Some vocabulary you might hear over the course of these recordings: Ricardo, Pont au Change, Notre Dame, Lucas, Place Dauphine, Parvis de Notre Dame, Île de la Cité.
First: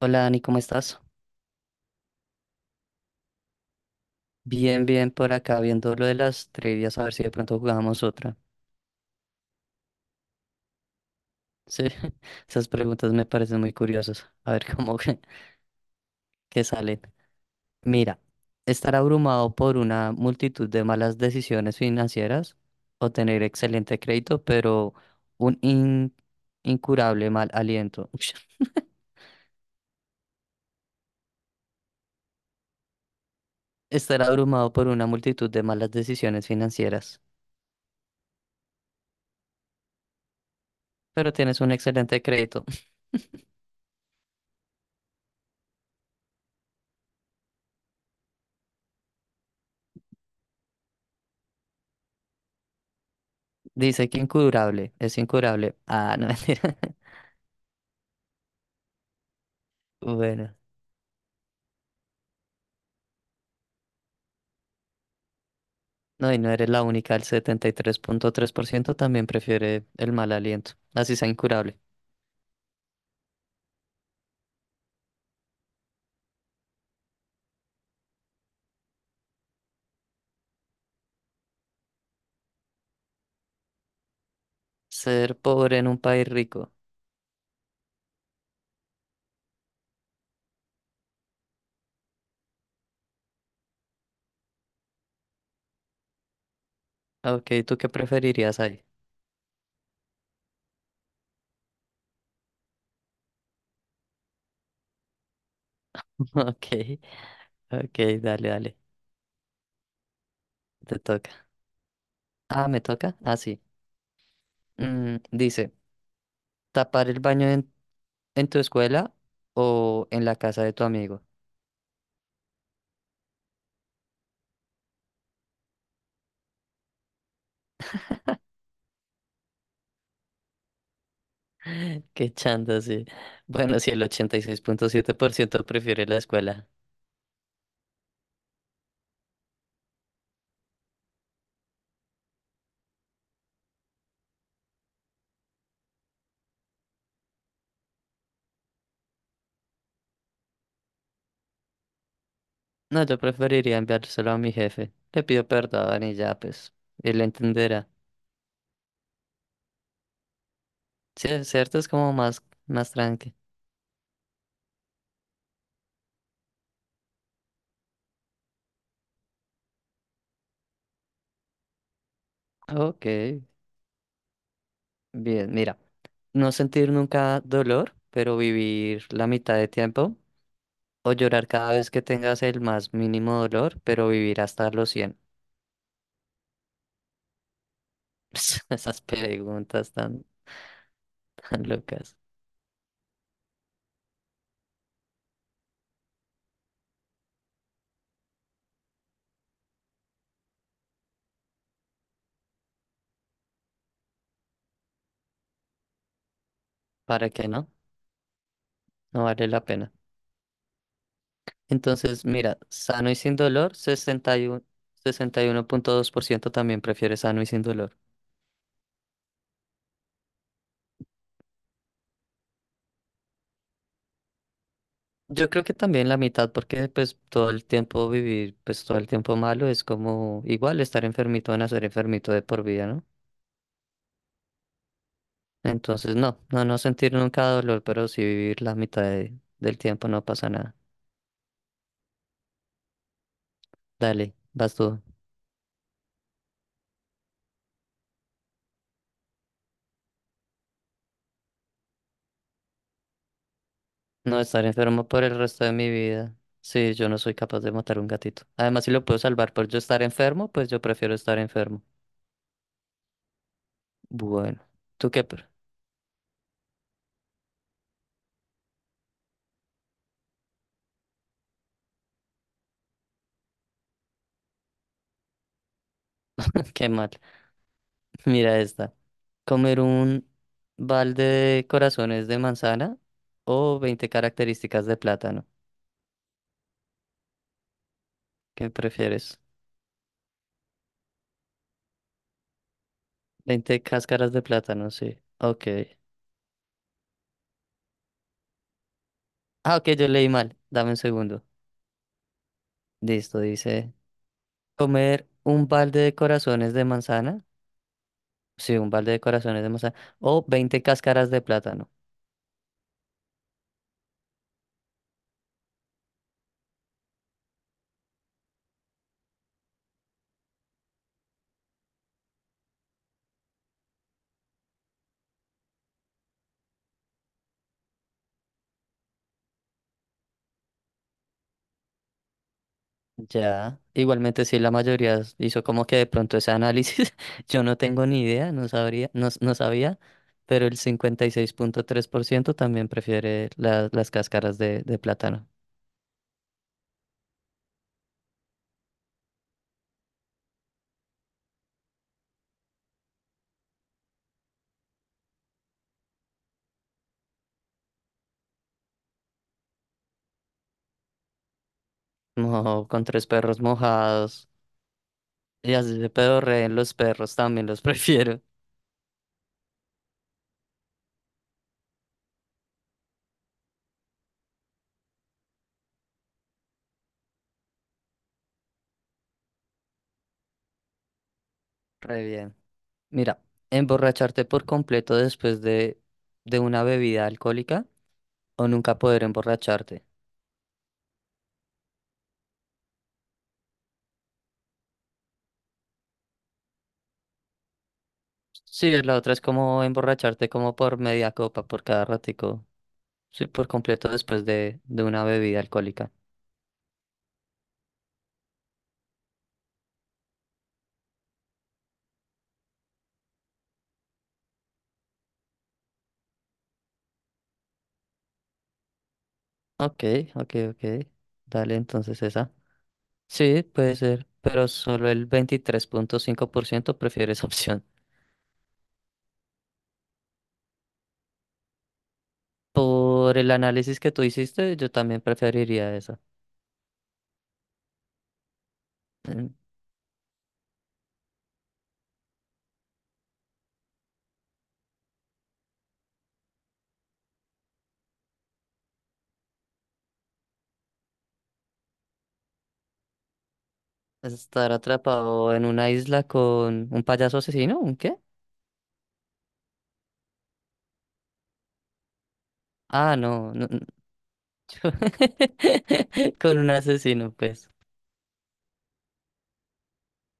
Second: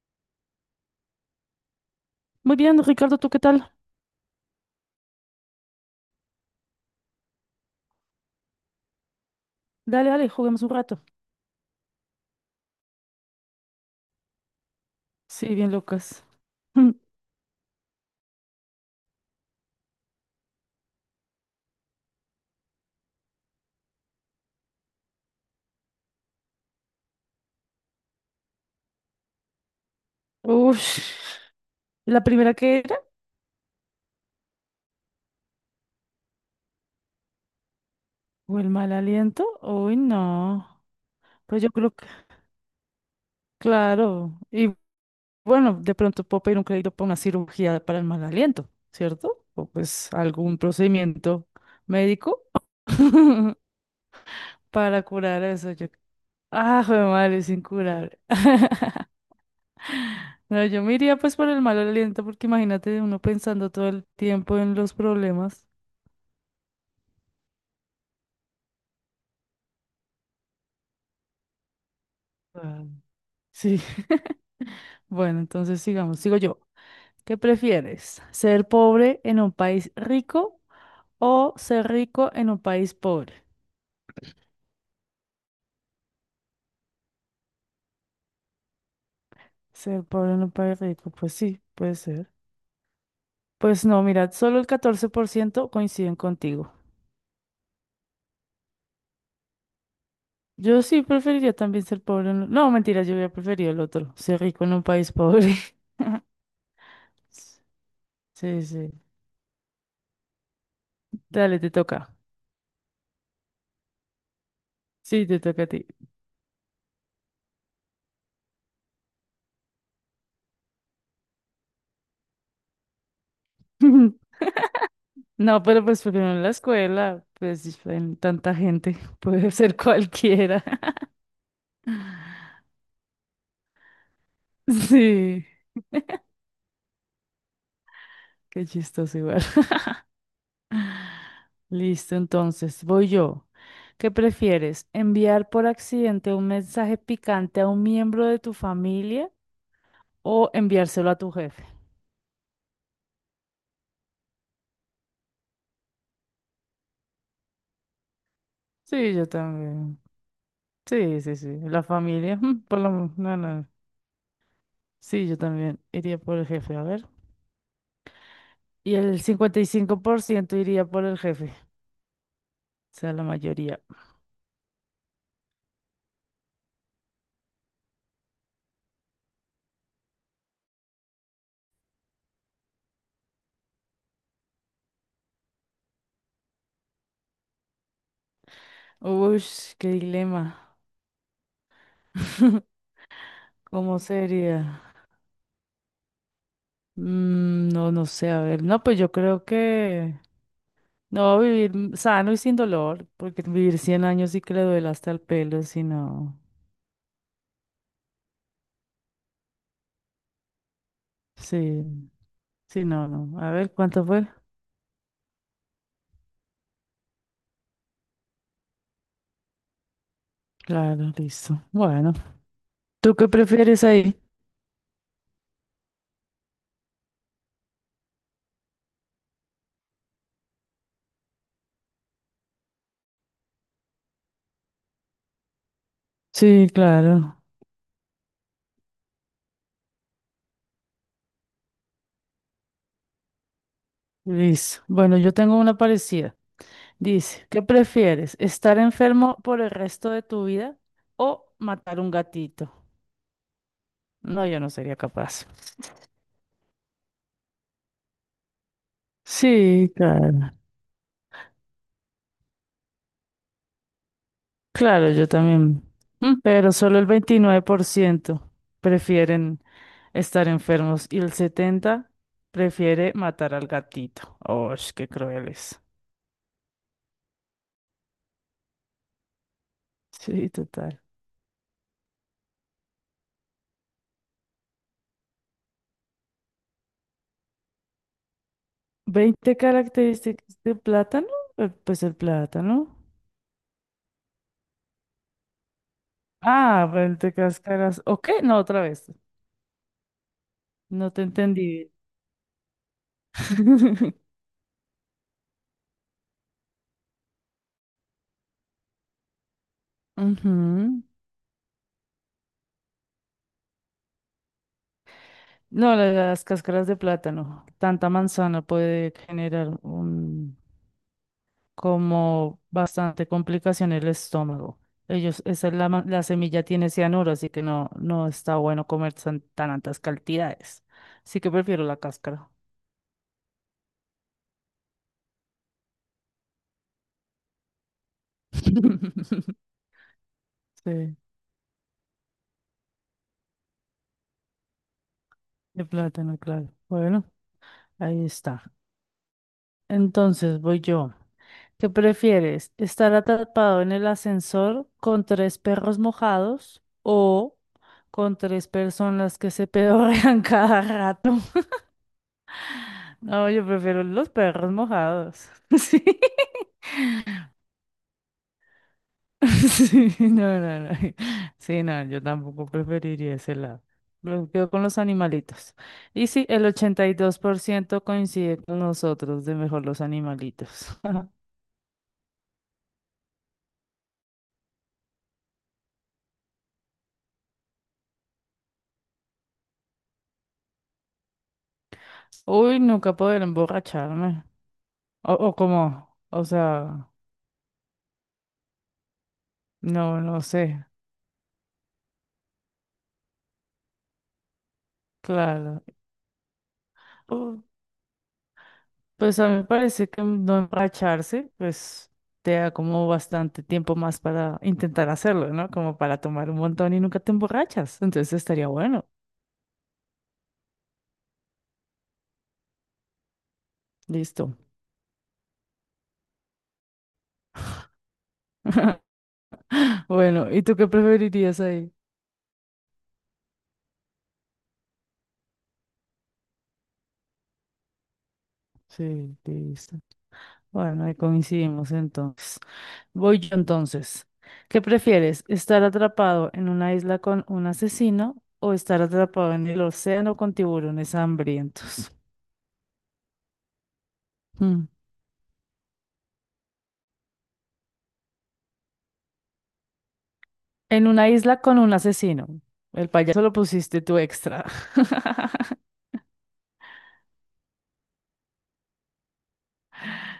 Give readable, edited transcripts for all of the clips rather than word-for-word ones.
Hola Dani, ¿cómo estás? Muy bien, Ricardo, ¿tú qué tal? Bien, bien por acá viendo lo de las trivias, a ver si de pronto jugamos otra. Dale, juguemos un rato. Sí, esas preguntas me parecen muy curiosas. A ver cómo que, Sí, bien, Lucas. que salen. Mira, estar abrumado por una multitud de malas decisiones financieras o tener excelente crédito, pero un incurable mal aliento. Uff, ¿la primera que era? Estar abrumado por una multitud de malas decisiones financieras, ¿O el mal aliento? Uy, no. pero tienes Pues yo un creo que, excelente crédito. claro. Y bueno, de pronto puedo pedir un crédito para una cirugía para el mal aliento, ¿cierto? O pues algún procedimiento médico Dice que incurable, para es curar eso. incurable. Yo... Ah, no, mentira. Ah, joder, madre, es incurable. Bueno, No, yo me iría pues por el mal aliento, porque imagínate uno pensando todo el tiempo en los problemas. no, y no eres la única, el setenta y tres punto tres por ciento también prefiere el mal aliento, así sea incurable. Sí. Bueno, entonces sigamos. Sigo yo. ¿Qué prefieres? ¿Ser pobre en un país rico o ser rico en un país pobre? Ser pobre en un país rico. Ser pobre en un país rico, pues sí, puede ser. Pues no, mirad, solo el 14% coinciden contigo. Ok, ¿tú qué preferirías ahí? Yo sí preferiría también ser pobre en... No, mentira, yo hubiera preferido el otro, ser rico en un país pobre. Ok, ok, dale, Sí, dale, sí. te toca. Dale, te toca. Ah, ¿me toca? Ah, sí. Sí, te toca a Dice, ti. tapar el baño en tu escuela o en la casa de tu amigo. No, pero pues primero en la escuela, pues en tanta gente, puede ser cualquiera. Qué chanda, sí. Bueno, sí, el ochenta y seis punto siete por Sí, ciento prefiere la escuela. qué chistoso igual. Listo, entonces voy yo. ¿Qué prefieres? ¿Enviar por accidente un mensaje picante a un miembro de tu familia o enviárselo a tu jefe? No, yo preferiría enviárselo a mi jefe. Le pido perdón y ya, pues, él entenderá. Sí, yo también. Sí, Sí, sí, sí. es cierto, La es como familia, más, por más lo menos. tranqui. No, no. Sí, yo también iría por el jefe, a ver. Y el 55% iría por el jefe. Ok, Sea, la mayoría. bien, mira. No sentir nunca dolor, pero vivir la mitad de tiempo. O llorar cada vez que tengas el más mínimo dolor, pero vivir hasta los 100. Esas Uy, qué preguntas tan, dilema. tan locas. ¿Cómo sería? No, no sé. A ver. No, pues yo creo que no vivir sano y sin dolor, porque vivir 100 años sí que le duele hasta el pelo, si no. ¿Para qué no? No vale la pena. Sí, Entonces, mira, sí, no, sano y sin no. A ver, dolor, ¿cuánto fue? Sesenta y uno punto dos por ciento también prefiere sano y sin dolor. Claro, listo. Bueno, ¿tú qué prefieres ahí? Yo creo que también la mitad, porque pues todo el tiempo vivir, pues todo el tiempo malo es como igual estar enfermito a nacer enfermito de por vida, ¿no? Entonces no, no, Sí, no sentir claro. nunca dolor, pero sí vivir la mitad del tiempo no pasa nada. Dale, vas Listo. tú. Bueno, yo tengo una parecida. Dice, ¿qué prefieres? ¿Estar enfermo por el resto de tu vida o matar un gatito? No No, yo estar no sería enfermo por el capaz. resto de mi vida. Sí, yo no soy capaz de matar un gatito. Además, si lo puedo salvar por yo Sí, estar enfermo, claro. pues yo prefiero estar enfermo. Bueno, tú Claro, qué, yo también. Pero solo el 29% prefieren estar enfermos y el 70% prefiere matar al gatito. ¡Oh, qué crueles! qué mal. Mira esta. Comer un Sí, total. balde de corazones de manzana o 20 características de plátano. ¿Qué prefieres? Veinte características de plátano. Pues el plátano. 20 cáscaras de plátano, sí. Ok. Ah, el de Cáscaras. ¿O qué? No, otra vez. Ah, ok, yo leí mal. Dame un No te segundo. entendí. Listo, dice. Comer un balde de corazones de manzana. Sí, un balde de corazones de manzana. O 20 Ujú. cáscaras de plátano. No, las cáscaras de plátano. Tanta manzana puede generar un, como bastante complicación en el estómago. Ellos, esa es la, la semilla tiene cianuro, así que no, no está bueno comer tan altas cantidades. Así que prefiero la cáscara. Ya, igualmente sí, la mayoría hizo como que de pronto ese análisis, yo no tengo ni idea, no sabría, no, no sabía, pero el Sí, 56,3% también prefiere las cáscaras de plátano. de plátano, claro. Bueno, ahí está. Entonces voy yo. ¿Qué prefieres? ¿Estar atrapado en el ascensor con tres perros mojados o con tres personas que se pedorrean cada rato? No, con tres No, perros yo prefiero los mojados, perros mojados. y así Sí. se pedorreen los perros, también los prefiero. Sí, no. Sí, no, yo tampoco preferiría ese lado. Me quedo con los animalitos. Y sí, el 82% coincide con nosotros de mejor los animalitos. Re bien. Mira, emborracharte por completo después de una bebida alcohólica o nunca poder emborracharte. Uy, nunca poder emborracharme. O como, o sea. Sí, la otra es como No, no emborracharte como sé, por media copa por cada ratico. Sí, por completo después de una bebida claro. alcohólica. Pu- Pues a mí me parece que no emborracharse, pues te da como bastante tiempo más para intentar hacerlo, ¿no? Como para tomar un montón y nunca te emborrachas. Entonces estaría bueno. Ok, ok, ok. Dale entonces esa. Sí, puede ser, Listo. pero solo el 23,5% prefiere esa opción. Bueno, ¿y tú qué preferirías ahí? Por el análisis que tú hiciste, yo también preferiría esa. Sí, Mm, listo. Bueno, ahí coincidimos entonces. Voy yo entonces. ¿Qué prefieres? ¿Estar atrapado en una isla con un asesino o estar atrapado en el océano con tiburones hambrientos? Estar Hmm. atrapado en una isla con un payaso asesino, ¿un qué? En una isla con un asesino. El Ah, payaso no, lo no, no. pusiste tú extra. con un asesino, pues.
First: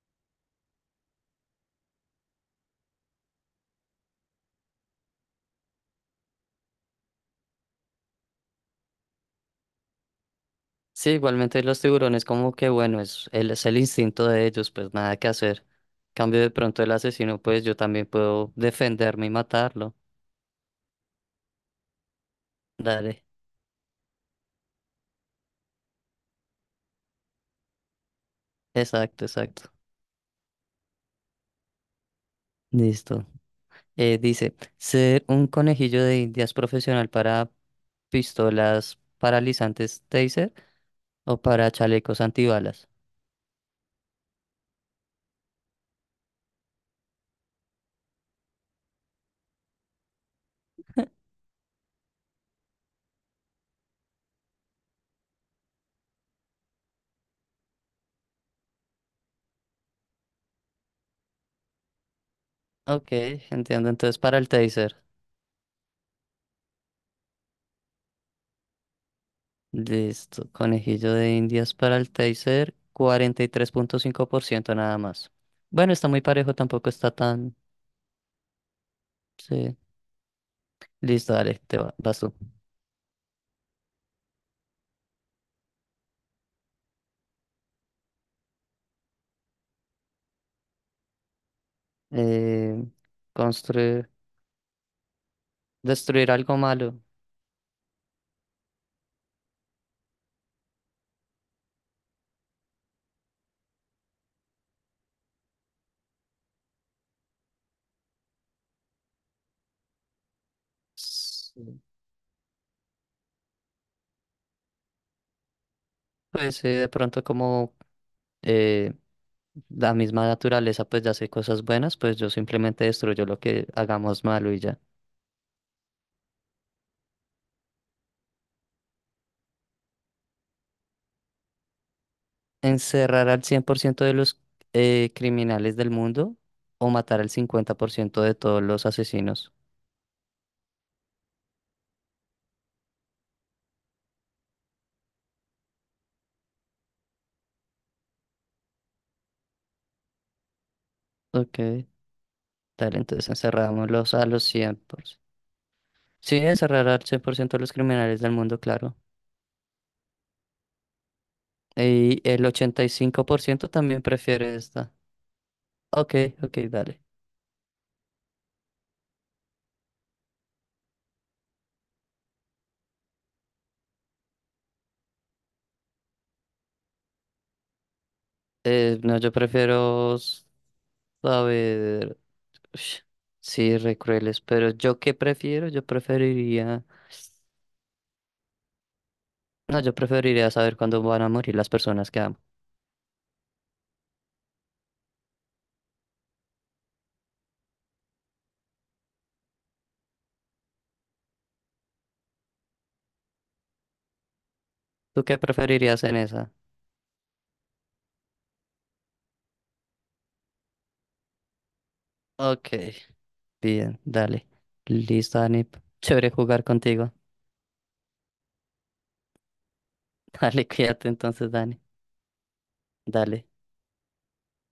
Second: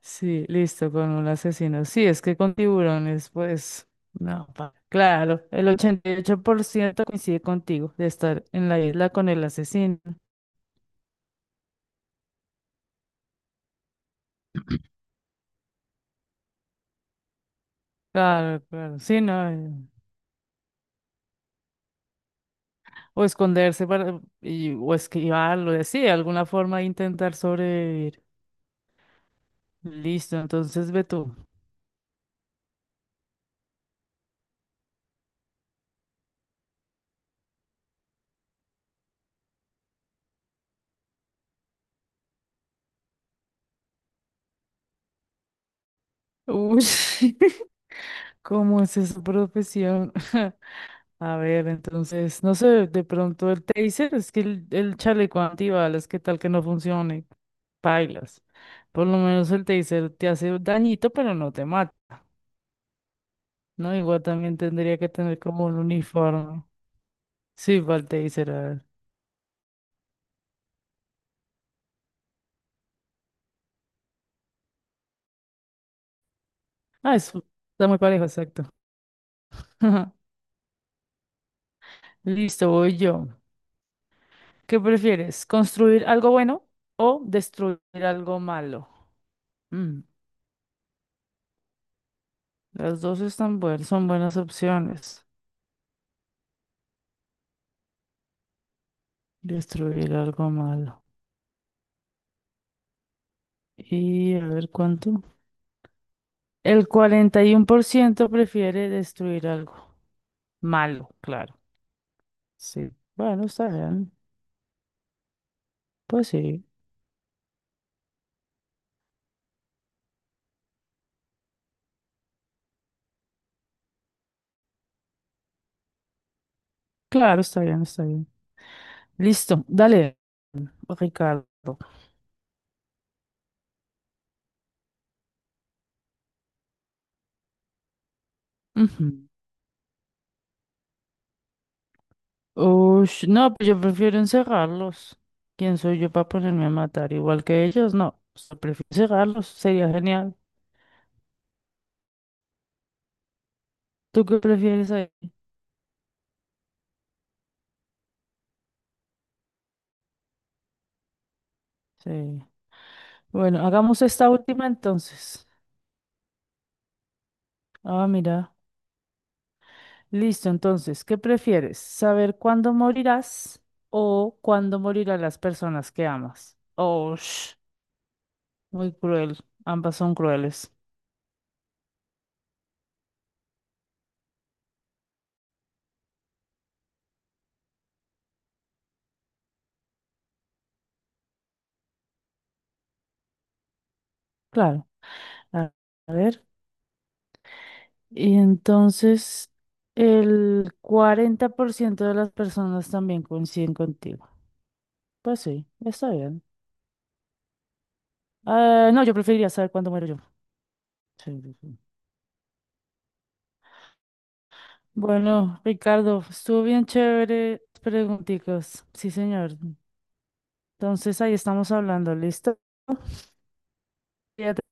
Sí, listo, con un asesino. Sí, es que con tiburones, pues, no. Claro, el 88% coincide contigo de estar en la isla con el asesino. Sí, igualmente los tiburones como que bueno, es el instinto de ellos, pues nada que hacer. Cambio de pronto el asesino, pues yo también puedo Claro, claro, sí, defenderme y no. Matarlo. Dale, O esconderse para, o esquivarlo, sí, de alguna forma intentar sobrevivir. exacto, exacto. Listo, entonces ve tú. Listo. Dice, ser un conejillo de indias profesional para pistolas paralizantes taser o para chalecos antibalas. Uy, ¿cómo es esa profesión? A ver, entonces, no sé, de pronto el taser, es que el chaleco antibalas, ¿qué tal que no funcione? Pailas. Por lo menos el taser te hace dañito, pero no te mata, Ok, entiendo. ¿no? Entonces Igual para el también tendría taser. que tener como un uniforme. Sí, va el taser, a ver. Listo. Conejillo de Indias para el taser, 43,5% nada más. Bueno, está muy parejo, tampoco está Ah, eso tan. está muy parejo, exacto. Sí. Listo, dale, vas tú. Listo, voy yo. ¿Qué prefieres? ¿Construir algo bueno o destruir algo malo? Mm, Eh, las dos están buenas, son construir, buenas opciones. destruir algo malo. Destruir algo malo. Y a ver cuánto. El 41% prefiere destruir algo. Malo, claro. Sí. Sí. Bueno, está bien. Pues Pues sí. sí, de pronto como eh, la misma naturaleza pues ya hace cosas buenas, pues yo simplemente destruyo lo que hagamos malo y ya. Claro, está bien, está bien. Listo. Dale, Ricardo. ¿Encerrar al 100% de los criminales del mundo o matar al 50% de todos los Ujú. asesinos? Ush, no, pues yo prefiero encerrarlos. ¿Quién soy yo para ponerme a matar? Igual que ellos, no. O sea, prefiero encerrarlos. Sería genial. Ok, dale, entonces encerrámoslos ¿Tú a qué los cien prefieres por ahí? ciento. Sí, encerrar al 100% de los criminales del mundo, claro. Y Sí. el ochenta y cinco por Bueno, ciento también hagamos esta prefiere última esta. entonces. Ok, ok, dale. Ah, mira. Listo, entonces, ¿qué prefieres? ¿Saber cuándo morirás o cuándo morirán las personas que amas? Oh, sh, muy No, yo cruel. Ambas son prefiero crueles. saber. Ush, sí, re crueles, pero ¿yo qué prefiero? Yo preferiría. No, yo preferiría saber cuándo van a morir las personas que amo. Claro. A a ver. Y entonces, el 40% de las personas también coinciden contigo. ¿Tú qué Pues sí, preferirías está en bien. esa? Ah, no, yo preferiría saber cuándo muero yo. Sí. Ok, bien, dale. Listo, Bueno, Dani. Ricardo, Chévere estuvo jugar bien contigo. chévere. Pregunticos. Sí, señor. Dale, cuídate Entonces, ahí entonces, estamos Dani. hablando. ¿Listo? Dale. Cuídate.